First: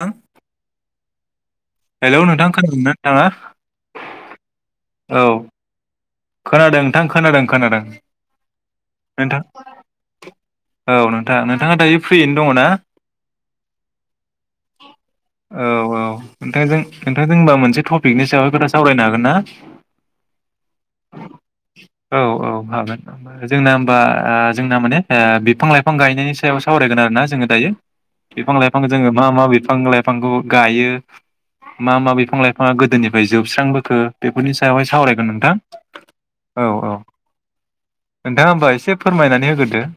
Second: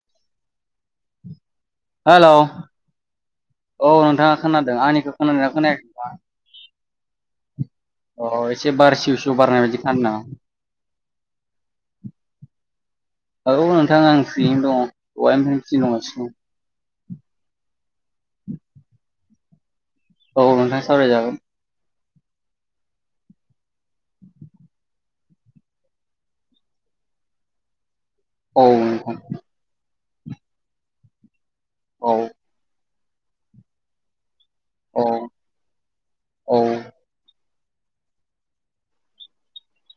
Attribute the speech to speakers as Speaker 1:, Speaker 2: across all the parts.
Speaker 1: हा हेलौ नोंथां खोनादोंना नोंथाङा
Speaker 2: औ नोंथाङा खोनादों आंनिखो
Speaker 1: औ
Speaker 2: खोनादोना खोनायाखै
Speaker 1: खोनादों नोंथां खोनादों खोनादों
Speaker 2: अ एसे बार सिउसिउ
Speaker 1: नोंथां
Speaker 2: बारनाय बायदि थानादों नामा
Speaker 1: औ नोंथा नोंथाङा दायो फ्रियैनो दङ ना
Speaker 2: औौ नोंथांा आं फ्रियनो दं दहायनिफ्रायनो फ्रि दं हासिगं
Speaker 1: नोंथां जों नोंथां जों होनबा मोनसे टपिकनि सायाव खोथा सावरायनो हागोन ना
Speaker 2: औ नोंथां सावरायजागोन
Speaker 1: औ औ हागोन औ जोंना होमबा जोंना माने बिफां लाइफां गायनायनि सायाव सावरायगोन आरो ना जोङो दायो बिफां
Speaker 2: औ
Speaker 1: लाइफांखौ जोङो
Speaker 2: नोंथां
Speaker 1: मा मा बिफां लाइफांखौ गायो मा
Speaker 2: औ
Speaker 1: मा बिफां लाइफाङा गोदोनिफ्राय जोबस्रांबोखो बेफोरनि सायावहाय
Speaker 2: औ
Speaker 1: सावरायगोन नोंथां औ औ नोंथाङा होमबा एसे फोरमायनानै होग्रोदो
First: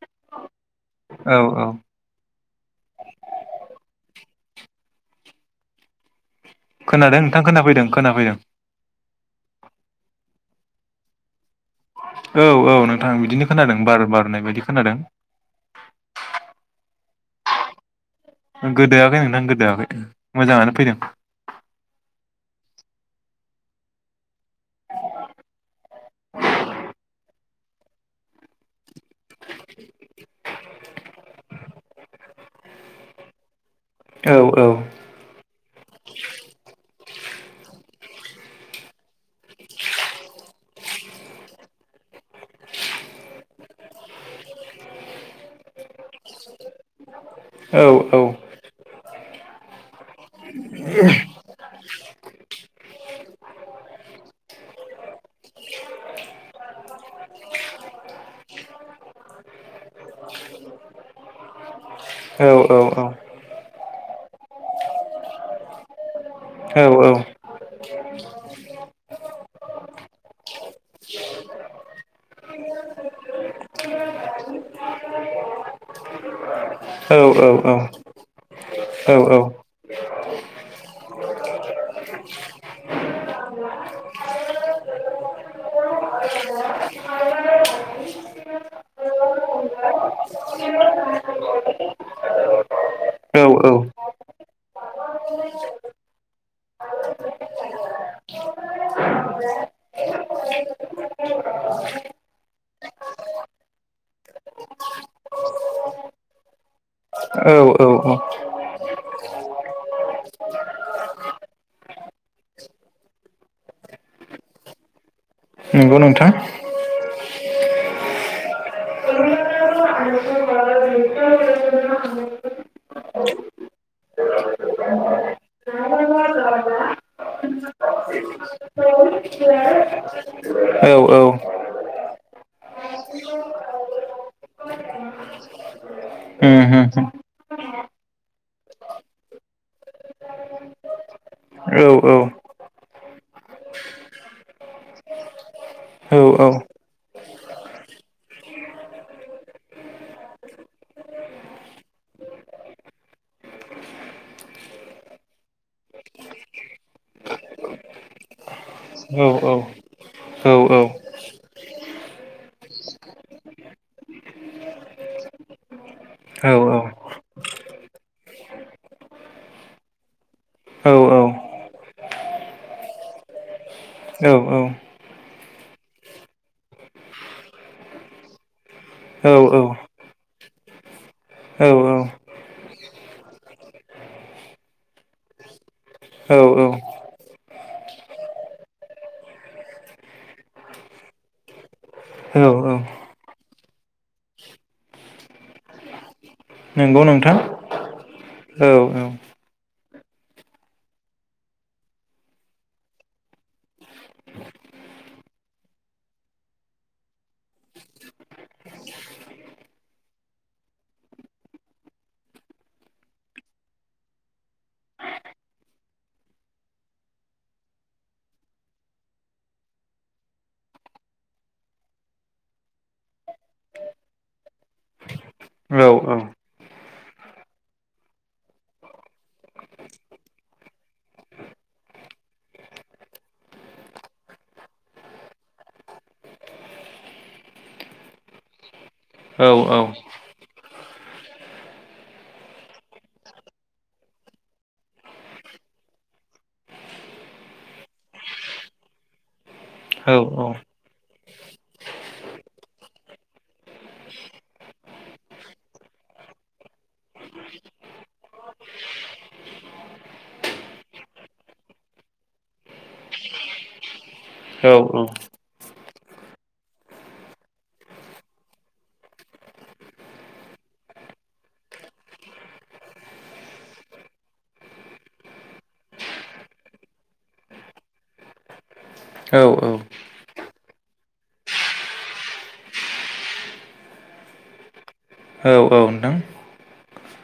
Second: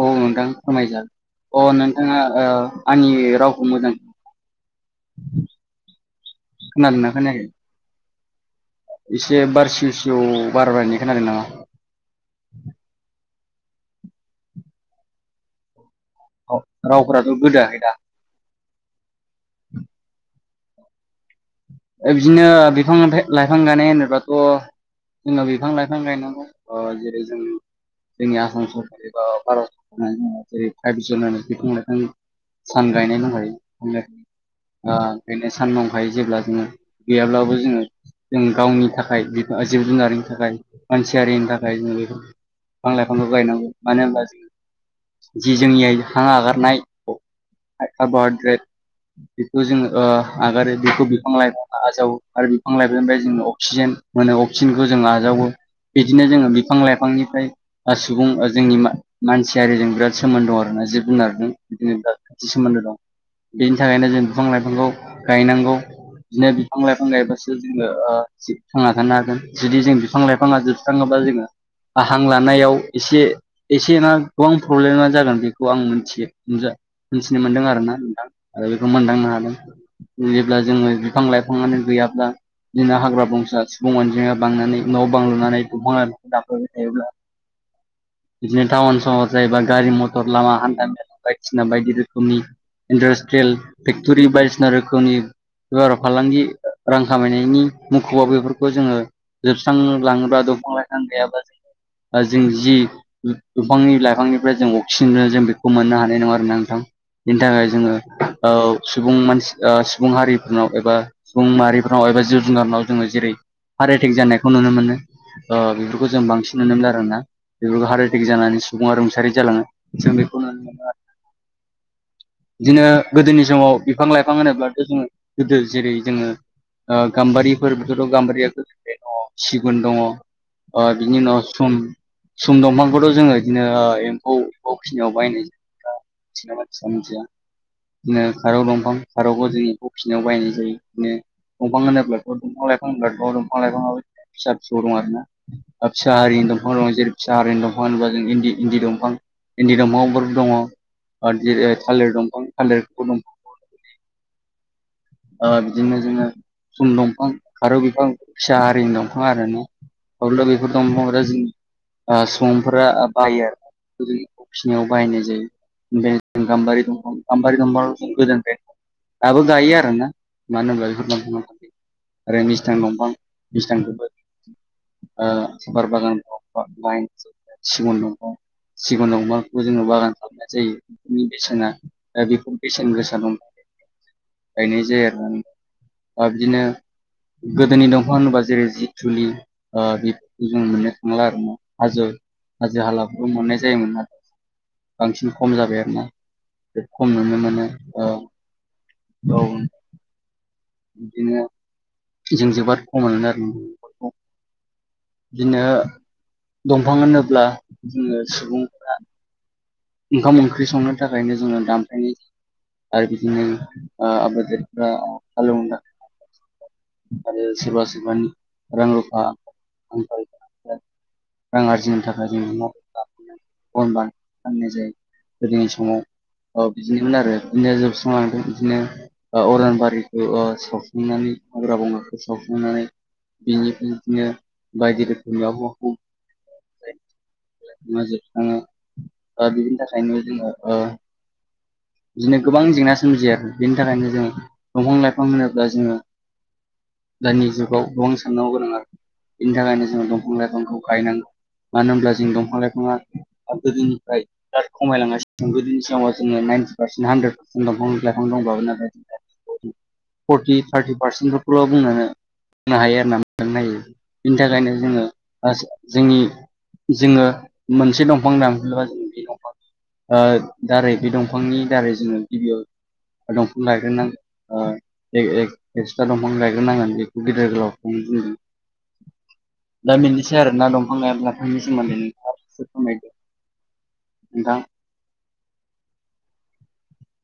Speaker 2: औ नोंथां
Speaker 1: औ औ
Speaker 2: फोरमायजागोन अ नों जोङो आंनि रावखौ मोजां खोनादोंना
Speaker 1: खोनादों नोंथां
Speaker 2: खोनायाखै
Speaker 1: खोनाफैदों खोनाफैदों
Speaker 2: एसे बार सिउ स्लिय बार बारायनाय खोनादों नामा
Speaker 1: औ औ नोंथां बिदिनो खोनादों बार बारनाय बायदि खोनादों
Speaker 2: रावफोराथ' गोदोआखै दा
Speaker 1: गोदोआाखै नोंथां गोदोायाखै मोजाङानो फैदों
Speaker 2: बिदिनो बिफां लाइफां गानाय होनोबाथ' जोंनाव बिफां लाइफां गायनांगौ अ' जेरै जों जोंनि आसाम सरक ओ भारत होननानै बुंइो जेरै फायप जुन बिफां लाइफां सान गायनाय दं खायो
Speaker 1: औ औ
Speaker 2: ओं बेनो सान दंखायो जेब्ला जोङो गैयाब्लाबो जोङो जों गावनि थाखाय जिब जुनारनि थाखाय मानसियारिनि थाखाय जों बेखौ बिफां लाइफां गायनांगौ मानो होनबा जों जि जोंनिय हां हगारनाय
Speaker 1: औ औ
Speaker 2: काबबर्थडे बेखौ जोङो आगारो बेखौ बिफां लाइ आजावो आरो बिफां लाइफनिफ्राय जों अक्सिजेन मोनो अक्सिजेनखौ जों आजावो बिदिनो जोङो बिफां लाइफांनिफ्राय सुबुं जोंनि मानसियारिजों बिराद सोमोन्द दं आरोना जिबजुनारजों बिदिनो बिराद
Speaker 1: औ
Speaker 2: खाथि सोमोन्दो दं
Speaker 1: औ
Speaker 2: बेनि थाखायनो जों बिफां लाइफांखौ गायनांगौ बिदिनो
Speaker 1: औ
Speaker 2: बिफां लाइफां
Speaker 1: औ
Speaker 2: गायबासो जोङो थांना थानो हागोन जुदि जों बिफां लाइफाङा जोबस्रांङोबा जोङो ाहां लानायाव एसे एसे नना गोबां प्रब्लेमा जागोन बेखौ आं मिथियो नजा
Speaker 1: औ
Speaker 2: मोनथिनो मोनदों
Speaker 1: औ औ
Speaker 2: आरो नाां आरो बेखौ मोनदांनो
Speaker 1: औ
Speaker 2: हादों जेब्ला जोङो बिफां लाइफाङानो गैयाब्ला बिदिनो हाग्रा बंसा्रा सुबुं अनजिमा बांनानै न' बांलुनानै दंफां लाइ दाफबाय थायोब्ला
Speaker 1: औ
Speaker 2: बिदिनो टाउन सहर जायोबा गारि मथर लामा हान्था मेला बायदिसिना बायदि रोखोमनि इन्डासट्रियेल फेक्ट'रि बायदिसिना रोखोमनि बेबार' फालांगि रां खामायनायनि मुखुबाव बेफोरखौ जोङो जोबस्रां लाङोब्ला दंफां लाइफां गैयाब्ला जों जों जि बिफांनि लाइफांनिफ्राय जों अक्सिजेन जों बेखौ मोननो हानाय नङा आरो ना नोंथां । बेनि
Speaker 1: औ
Speaker 2: थाखाय
Speaker 1: औ औ औ
Speaker 2: जोङो सुबुं मानसि सुबुं हारि । नाव एबा सुबुं माहारिफोरनाव एबा जिब जुनगारनाव जोङो जेरै हार्ट एटेक जानायखौ नुनो मोनो ।
Speaker 1: नंगौ
Speaker 2: बेफोरखौ जों
Speaker 1: नोंथां
Speaker 2: बांसिन नुनो मोन आर ना । बेफोरखौ हार्ट एटेक जानानै सुबुङा रुंसारि जालाङो जों बेखौनो
Speaker 1: [inaudible]
Speaker 2: बिदिनो गोदोनि समाव बिफां लाइफां होनोब्लाथ' जोङो गोदो जेरै जोङो गाम्बारिफोर बेाव गाम्बारिया
Speaker 1: औ ह
Speaker 2: अ बिनि उनाव सम सम दंफांखौथ' जोङो बिदिनो एम्फौ बखिनियाव बायनाय जायो ।
Speaker 1: उम उम
Speaker 2: सिया मिथिया बिदिनो खारौ दंफां खारौखौ जोंनि फिसिनायाव बायनाय जायो बिदिनो
Speaker 1: औ
Speaker 2: दंफां
Speaker 1: औ
Speaker 2: होनोब्ला दंफां लाइफां होन दफां लाइफां फिसा फिसौ दं आर ना । फिसा
Speaker 1: औ
Speaker 2: हारिनि दंफां दं जेरै फिसा हारिनि दंफां होनोबा जों इन्दि दंफां इन्दि दंफांफोर दङ थालिर दंफां थालिरखौ दंफां बिदिनो जोङो फुन दंफां फारौ बिफां फिसा आरिनि दंफां
Speaker 1: औ
Speaker 2: आरोना अ'
Speaker 1: औ
Speaker 2: बेफोर दंफां फोरा जों सुबुंफोरा बायो आरो । फिनायाव बाहायनाय जायो ओमफ्रायों गाम्बारि दंफां गाम्बारि दंफां गोदनिफ्राय । दाबो गायो आर ना मानो होनबा बेफोर दंफाङा ।
Speaker 1: औ
Speaker 2: आरो मिस्थां दंफां
Speaker 1: औ
Speaker 2: मिस्थांखौबो सफारि बागान दङा लाइन सिगुन दंफां । सिगुन दंफांखौबो जोङो बागान खालामनाय जायो बेफोरनि बेसेना
Speaker 1: औ
Speaker 2: बेखौ बेसेन गोसा दंफां गायनाय जायो आरो बिदिनो
Speaker 1: औ
Speaker 2: गोदोनि दंफांआ होनोबा जेरै जि थुलि बेफोरखौ जों मोननो थांला आरो ना हाजो
Speaker 1: औ
Speaker 2: हाजो हाला मोननाय जायोमोन आरो । बांसिन खम जाबाय आरोना जे
Speaker 1: नंगौ
Speaker 2: खम
Speaker 1: नोंथां
Speaker 2: नुनो मोनो ।
Speaker 1: औ औ ।
Speaker 2: औ । बिदिनो जों जोबोद खमायो आरो नफोरखौ । बिदिनो दंफां होनोब्ला जोङो सुबुं । ओंखाम ओंख्रि संनो थाखायनो जोङो दामफायनि । आरो बिदिनो आबादारिफ्रा हालौना आरो सोरबा सोरबानि रां रुफा आं रां आरजिनो थाखाय जों [inaudible] फाननाय जायो गोदोनि
Speaker 1: औ
Speaker 2: समाव अ बिदिनोमोन आरो बिदिनो जोबस्रांलांदों बिदिनो अरानबारिखौ सावसांनानै हाग्रा बंगाखौ सावसांनानै । बेनिफ्राय बिदिनो बायदि रोखोमनि आबहावा
Speaker 1: [inaudible]
Speaker 2: मा जोबस्राङा ।
Speaker 1: औ
Speaker 2: दिनि थाखायनो जोङो अ । बिदिनो गोबां जेंना सोमजियो आरो बिनि थाखायनो जों । दंफां लाइफां होनोब्ला जोङो दानि जुगाव गोबां साननांगौ गोनां आरो बेनि थाखायनो जोङो
Speaker 1: औ
Speaker 2: दंफां लाइफांखौ गायनांगोन मानो होनब्ला जों दंफां लाइफाङा गोदो [unintelligible] खमायलांगासिनो दं दिनि समाव जोङो नाइनटि पारसेन्ट हान्द्रेद पारसेन्ट दफां लाइफां दंबाबो नाथाय फर्टि थार्टि पारसेन्टफोरखौ' बुंन बुंनो हायो आरो ना मोजां नायो बिनि थाखायनो जोङो जोंनि जोङो मोनसे दंफां दांफबाय बे दंफां दारै बे दंफांनि दारै जोङो गिबियाव दंफां गायग्रोनानै एक्सट्रा दंफां गायग्रोनांगोन बेखौ गिदिर गोलावखौनो बुंदों
Speaker 1: औ-औ
Speaker 2: दा बेनोसै आरोना दंफांाब्लाथांनि सोमोन्दै नोंथांनो फोरमायदो [inaudible]
Speaker 1: औ औ नोंथां ।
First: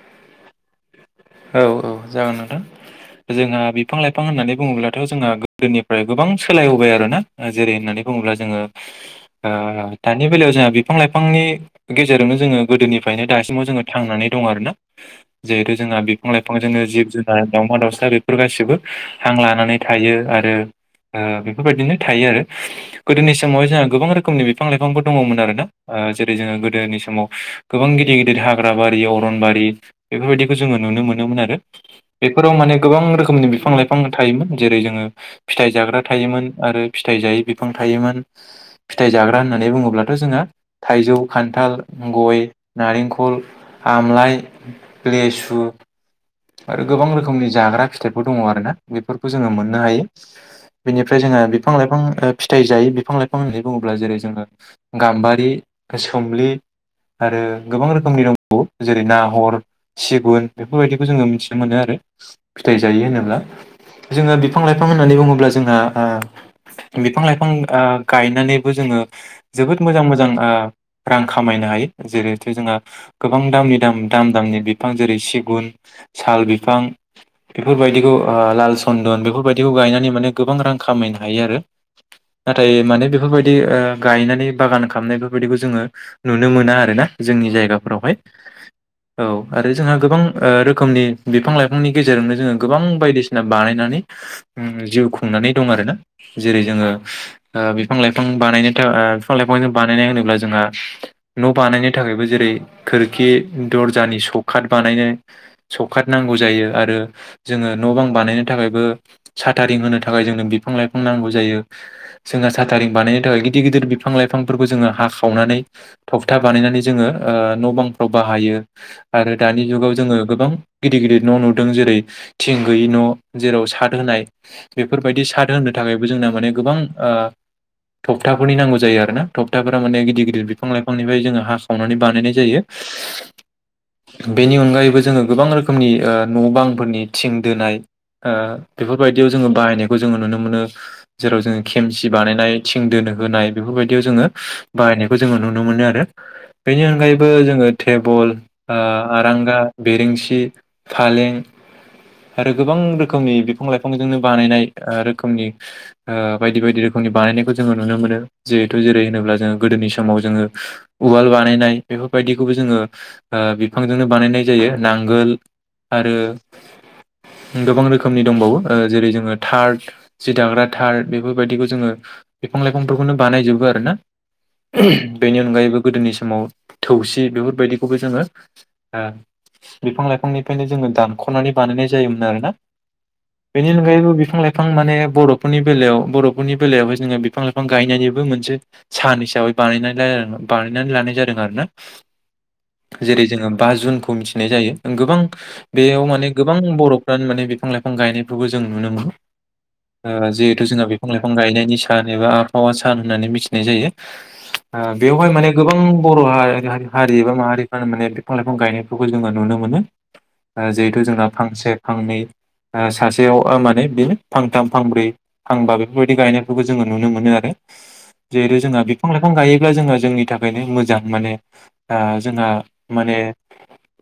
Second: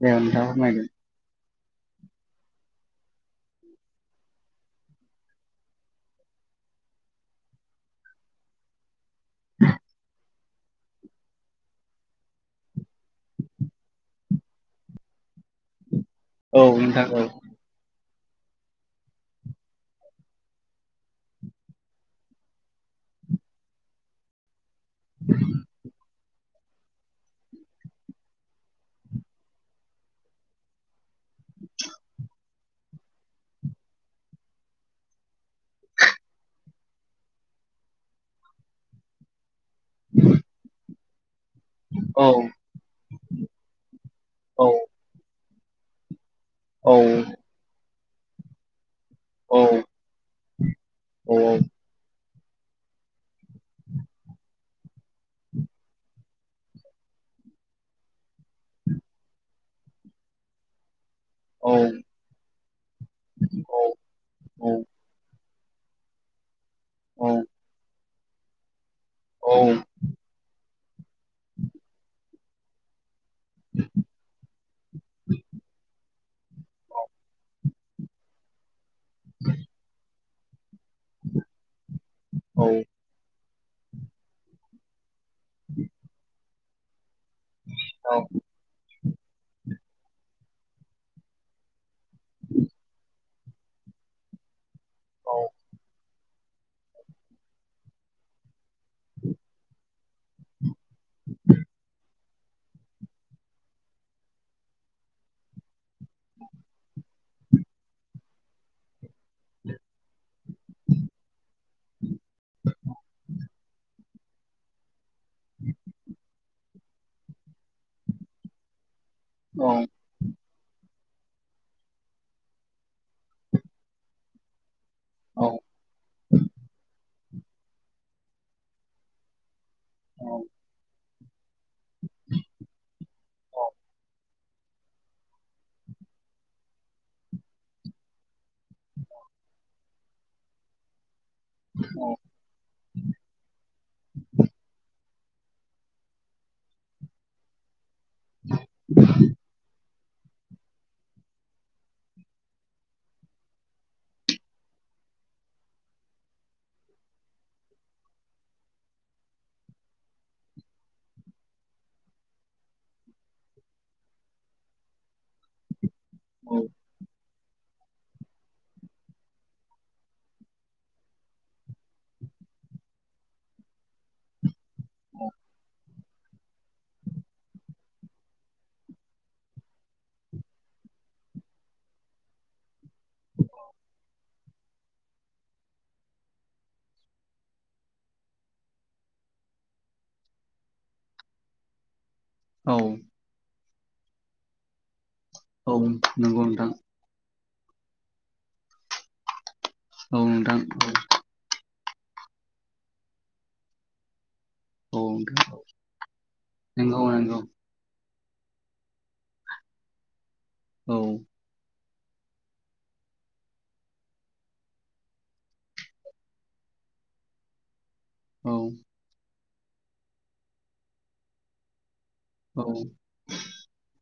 Speaker 2: बेे अन्थामायगोन
Speaker 1: औ औ जागोन नोंथां । जोंहा बिफां लाइफां होननानै बुङोब्लाथ' जोंहा गोदोनिफ्राय गोबां सोलायबोबाय आरोना जेरै होननानै बुङोब्ला जोङो दानि बेलायाव जोंहा बिफां लाइफांनि गेजेरावनो जोङो गोदोनिफ्रायनो दासिमाव जोङो थांनानै दं आरोना जिहेथु जोंहा बिफां लाइफां
Speaker 2: औ
Speaker 1: जोङो
Speaker 2: नोंथां
Speaker 1: जिब
Speaker 2: औ
Speaker 1: जुनार दाउमा दाउसा बेफोर गासिबो हां लानानै थायो आरो बेफोरबायदिनो थायो आरो गोदोनि समावहाय जोंहा गोबां रोखोमनि बिफां लाइफांबो दङमोन आरोना गोदोनि समाव गोबां गिदिर गिदिर हाग्रा बारि अरनबारि बेफोरबायदिखौ जोङो नुनो मोनो मोन आरो बेफोराव माने गोबां रोखोमनि बिफां लाइफां थायोमोन जेरै जोङो फिथाइ जाग्रा थायोमोन आरो फिथाइ जायै बिफां थायोमोन फिथाइ जाग्रा होननानै बुङोब्लाथ' जोंहा थाइजौ खान्थाल
Speaker 2: औ
Speaker 1: गय नारेंखल आमलाइ
Speaker 2: औ
Speaker 1: लेसु आरो
Speaker 2: औ
Speaker 1: गोबां रोखोमनि जाग्रा फिथाइफोर दङ आरो ना बेफोरखौ जोङो
Speaker 2: औ
Speaker 1: मोननो हायो बेनिफ्राय
Speaker 2: औ
Speaker 1: जोंहा
Speaker 2: औ
Speaker 1: बिफां लाइफां फिथाइ जायो बिफां लाइफां होननानै बुङोब्ला जेरै जोङो गाम्बारि गोसो थुमलि आरो गोबां रोखोमनि दंबावो जेरै नाहर सिगुन बेफोरबायदि खौ जोङो मिथिनो
Speaker 2: औ
Speaker 1: मोनो आरो फिथाइ जायो होनोब्ला जोङो बिफां लाइफां होननानै बुङोब्ला जोंहा ओ
Speaker 2: औ
Speaker 1: बिफां लाइफां गायनानैबो जोङो
Speaker 2: औ
Speaker 1: जोबोद मोजां मोजां रां खामायनो हायो जेरैथु जोंहा गोबां दामनि दाम दाम दामनि बिफां जेरै सिगुन साल बिफां बेफोरबायदिखौ लाल सन्दन बेफोरबायदिखौ गायनानै माने गोबां रां खामायनो हायो आरो नाथाय माने बेफोरबायदि गायनानै बागान खालामनायखौ बेफोरबायदिखौ जोङो नुनो मोना आरोना जोंनि जायगाफोरावहाय औ आरो जोंहा गोबां ओ रोखोमनि बिफां लाइफांनि गेजेरजोंनो जोङो गोबां बायदिसिना बानायनानै जिउ खुंनानै दं आरोना जेरै जोङो बिफां लाइफां बानायनो थाखाय बिफां लाइफां बानाय होनोब्ला जोंहा न' बानायनो थाखायबो जेरै खोरखि दर्जानि सौकत बानायनो सौखात नांगौ जायो आरो जोङो न' बां बानायनो थाखायबो साथारिं होनो थाखाय जोंनो बिफां लाइफां नांगौ जायो जोंहा साथारिं बानायनो थाखाय गिदिर गिदिर बिफां लाइफांफोरखौ जोङो हाखावनानै थगथा बानायनानै जोङो न' बांफ्राव बाहायो आरो दानि जुगाव जोङो गोबां गिदिर गिदिर न' नुदों जेरै थिं गैयि न' जेराव सात होनाय बेफोरबायदि साद होनो थाखायबो जोंना माने गोबां थगथाफोरनि नांगौ जायो आरोना थगथाफोरा माने गिदिर गदिरफां लाइांनिफ्राय जोङो हाख खावनानै बानायनाय जायो बेनि अनगायैबो जोङो गोबां रोखोम रोखोमनि न' बांफोरनि थिं दोनाय बेफोरबायदियाव जोङो बाहायनायखौ जोङो नुनो मोनो जेराव जोङो खेमसि बानायनाय थिं दोनो होनाय बेफोरबायदियाव जोङो बाहायनायखौ जोङो नुनो मोनो आरो बेनि अनगायैबो जोङो टेबोल आरांगा बिरेंसि फालें आरो गोबां रोखोमनि बिफां लाइफांजोंनो बानायनाय रोखोमनि बायदि बायदि रोखोमनि बानायनायखौ जोङो नुनो मोनो जिहेथु जेरै होनोब्ला जोङो गोदोनि समाव जोङो उवाल बानायनाय बेफोरबायदिखौबो जोङो ओ बिफांजोंनो बानायनाय जायो नांगोल आरो
Speaker 2: औ
Speaker 1: गोबां रोखोमनि दंबावो ओ जेरै जोङो थार्ड जि दाग्रा थार बेफोरबायदिखौ जोङो बिफां लाइफांफोरखौनो बानायजोबो आरो ना बेनि अनगायैबो गोदोनि समाव थौसि बेफोरबायदिखौबो जोङो बिफां लाइफांनिफ्रायनो जोङो दानख'नानै बानायनाय जायोमोन आरोना
Speaker 2: [inaudible]
Speaker 1: बेनि अनगायैबो बिफां लाइफां माने बर'फोरनि बेलायाव बर'फोरनि बेलायावहाय जोङो बिफां लाइफां गायनायनिबो मोनसे सान हिसाबै बानायना बानायनानै लानाय जादों आरोना
Speaker 2: औ
Speaker 1: जेरै जोङो बा जुनखौ मिथिनाय जायो गोबां
Speaker 2: औ
Speaker 1: बेयाव माने
Speaker 2: नंगौ
Speaker 1: गोबां
Speaker 2: नोंथां
Speaker 1: बर'फ्रानो माने बिफां लाइफां गायनायफोरखौ जों नुनो मोनो
Speaker 2: औ
Speaker 1: ओ
Speaker 2: नोंथां
Speaker 1: जिहेथु जोंहा
Speaker 2: औ
Speaker 1: बिफां लाइफां बिफां गायनायनि सान एबा आबहावा सान होननानै मिथिनाय जायो आ
Speaker 2: औ
Speaker 1: बेवहाय माने गोबां बर' हा
Speaker 2: नंगौ
Speaker 1: हारि एबा
Speaker 2: नंगौ
Speaker 1: माहारि ओ माने बिफां लाइफां गायनायफोरखौ जोङो नुनो मोनो
Speaker 2: औ
Speaker 1: जिहेथु जोंना फांसे फांनै ओ सासेयाव ओ माने बेनो फांथाम फांब्रै फांबा बेफोरबायदि गायनायफोरखौ जोङो नुनो मोनो आरो
Speaker 2: औ
Speaker 1: जेरेै जोंहा बिफां लाइफां गायोब्ला जोङो जोंनि थाखायनो मोजां माने ओ जोंहा
Speaker 2: औ
Speaker 1: माने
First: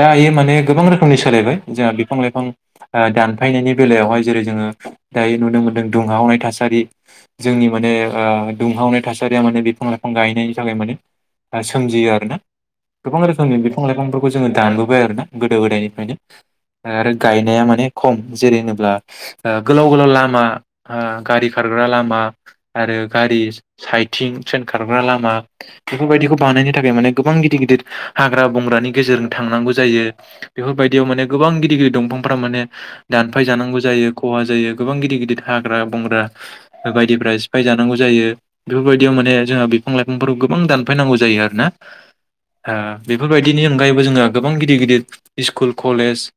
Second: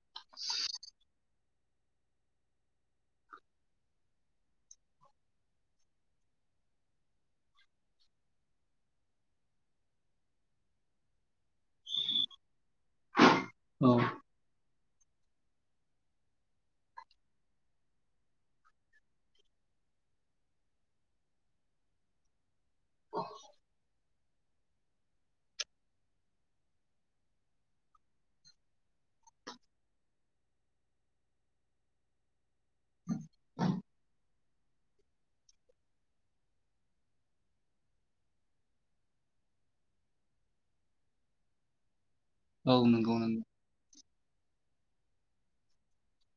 Speaker 1: दायो माने गोबां रोखोमनि सोलायबाय जोंहा बिफां लाइफां आ दानफायनायनि बेलायावहाय जेरै जोङो दायो नुनो मोन्दों दुंहावनाय थासारि जोंनि माने एबा दुंहावनाय थासारिया माने बिफां लाइफां गायैनायनि थाखाय माने आ सोमजियो आरो ना गोबां रोखोमनि बिफां
Speaker 2: औ
Speaker 1: लाइफांफोरखौ जोङो दानबोबाय आरो ना गोदो गोदायनिफ्रायनो आरो गायनाया माने खम जेरै होनोब्ला ओ गोलाव गोलाव लामा ओ गारि खारग्रा लामा आरो गारि साइथिं थ्रेनखारग्रा लामा बेफोरबायदिखौ बानायनो थाखाय माने गोबां गिदिर गिदिर हाग्रा बंग्रानि गेजेरजों थांनांगौ जायो बेफोरबायदियाव माने गोबां गिदिर गिदिर दंफांफोरा माने दानफाय जानांगौ जायो खहा जायो गोबां गिदिर गिदिर हाग्रा बंग्रा बायदिफ्रा सिफाय जानांगौ जायो बेफोरबायदियाव माने जोंहा बिफां लाइफांफोराव गोबां दानफायनांगौ जायो आरो ना
Speaker 2: औ
Speaker 1: ओ
Speaker 2: नंगौ नंगौ
Speaker 1: बेफोरबायदिनि अनगायैबो जोंहा गोबां गिदिर गिदिर स्कुल कलेज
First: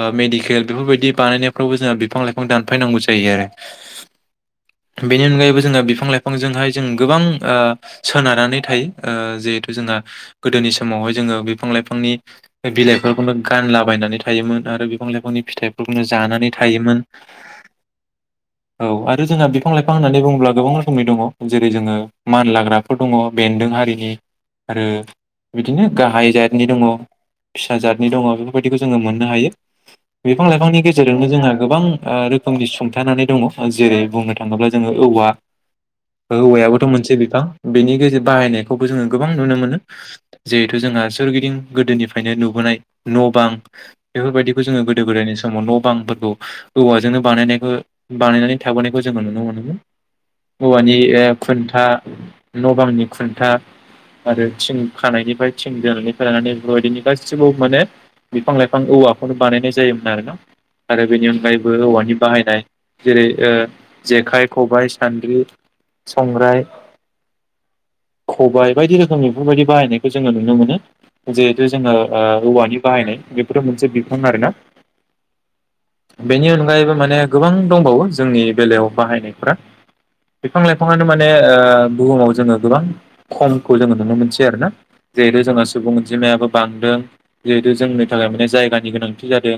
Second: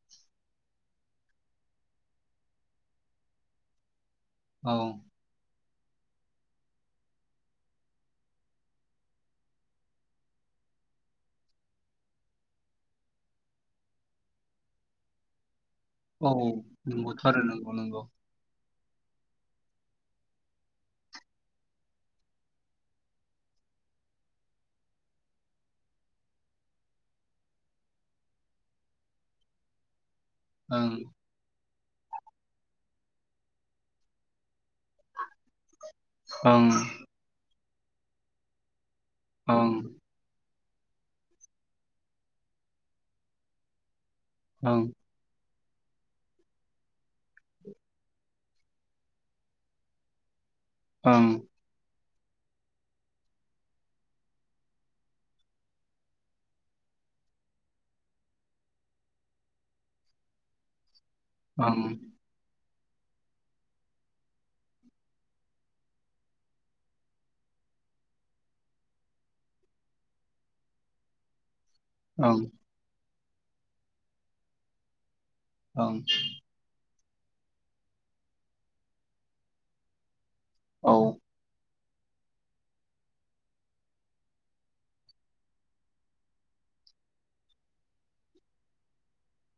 Speaker 1: ओ मेडिकेल बेफोरबायदि बानायनायफ्रावबो जोंहा बिफां लाइफां दानफायनांगौ जायो आरो
Speaker 2: औ
Speaker 1: बेनि अनगायैबो जोङो बिफां लाइफांजोंहाय जों गोबां ओ सोनारनानै थायो ओ जिहेथु जोंहा गोदोनि समावहाय जोङो बिफां लाइफांनि बिलाइफोरखौनो गानलाबायनानै थायोमोन आरो बिफां लाइफांनि फिथाइ
Speaker 2: औ नंगौथ' आरो नंगौ नंगौ
Speaker 1: औ आरो जोंहा बिफां लाइफां होननानै बुङोब्ला गोबां रोखोमनि दङ जेरै जोङो मान लाग्रा फोर दङ बेन्दों हारिनि आरो बिदिनो गाहाय जतनि दङ फिसा जादनि दङ बेफोरबायदिखौ जोङो मोननो हायो बिफां लाइफांनि
Speaker 2: ओं
Speaker 1: गेजेरजोंनो जोंहा गोबां ओ रोखोम नि सुंथानानै दङ जेरै बुंनो थां थाङोब्ला जोङो औवा
Speaker 2: ओं
Speaker 1: औवायाबोथ' मोनसे बिफां बेनि गेजेर बाहायनाय खौबो जोङो गोबां नुनो
Speaker 2: ओं
Speaker 1: मोनो जिहेथु जोंहा सोरगिदिं गोदोनिफ्रायनो नुबोनाय न' बां बेफोरबायदिखौ
Speaker 2: ओं
Speaker 1: जोङो गोदो गोदायनि समाव न' बांफोर औ औवाजोंनो बानायनायखौ बानायनानै थाबोनायखौ जोङो नुनो मोनोमोन औवानि
Speaker 2: ओं
Speaker 1: खुन्था न' बांनि खुन्था आरो थिं खानायनिफ्राय थिं दोनायनिफ्राय लानानै बेफोरबायदिनो गासिबो माने बिफां लाइफां औवाखौनो बानायनाय जायोमोन आरोना आरो बेनि
Speaker 2: ओं
Speaker 1: अनगायैबो औवानि बाहायनाय जेरै ओ जेखाय, खबाय, सान्द्रि, संग्राय खबाय बायदि रोखोम बेफोरबायदि बाहायनायखौ जोङो नुनो मोनो। जिहेथु जोङो ओ
Speaker 2: ओं
Speaker 1: औवानि बाहायनाय बेफोरो मोनसे बिफां आरो ना।
Speaker 2: ओं
Speaker 1: बेनि अनगायैबो माने गोबां दंबावो। जोंनि बेलायाव बाहायनायफोरा बिफां
Speaker 2: औ
Speaker 1: लाइफाङानो माने ओ बुहुमाव जोङो गोबां खमखौ जोङो नुनो मोनसै आरो ना। जिहेतु जोंहा सुबुं अनजिमायाबो बांदों जिहेतु जोंनि थाखाय माने जायगानि गोनांथि जादों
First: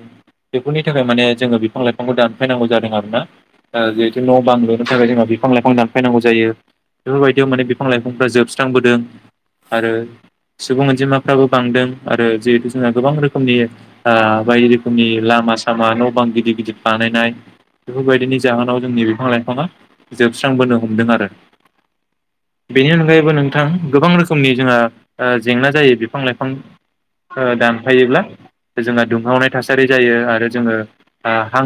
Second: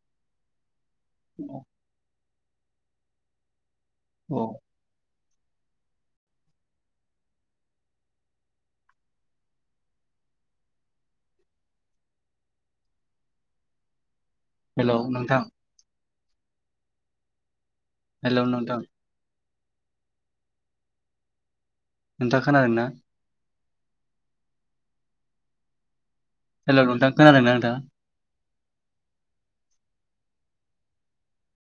Speaker 1: बेफोरनि थाखाय माने जोङो बिफां लाइफां फांखौ दानफैनांगौ जादों आरो ना आ जिहेतु न'
Speaker 2: औ
Speaker 1: बांगो बे थाखाय जोंहा बिफां लाइफां दानफैनांगौ जायो बेफोरबायदियाव माने बिफां लाइफांफ्रा जोबस्रांबोदों आरो सुबुं अनजिमाफ्राबो बांदों आरो जिहेतु जोंहा गोबां रोखोम खोमनि आ‌ बायदि
Speaker 2: हेलौ
Speaker 1: रोखोमनि
Speaker 2: नोंथां
Speaker 1: लामा सामा न' बां गिदिर गिदिर बानायनाय बेफोरबायदिनि
Speaker 2: हेलौ नोंथां
Speaker 1: जाहोनाव जोंनि बिफां लाइफाङा जोबस्रांबोनो हमदों आरो।
Speaker 2: नोंथाङा खोनादों ना
Speaker 1: बेनि अनगायैबो नोंथां, गोबां रोखोमनि जोंहा ओ जेंना जायो बेफ फां लाइफां
Speaker 2: हेलौ नोंथां खोनादों
Speaker 1: ओ
Speaker 2: ना नोंथाङा
Speaker 1: दानफायोब्ला ओ जोंहा दुंहावनाय थासारि जायो। आरो जोङो आ हां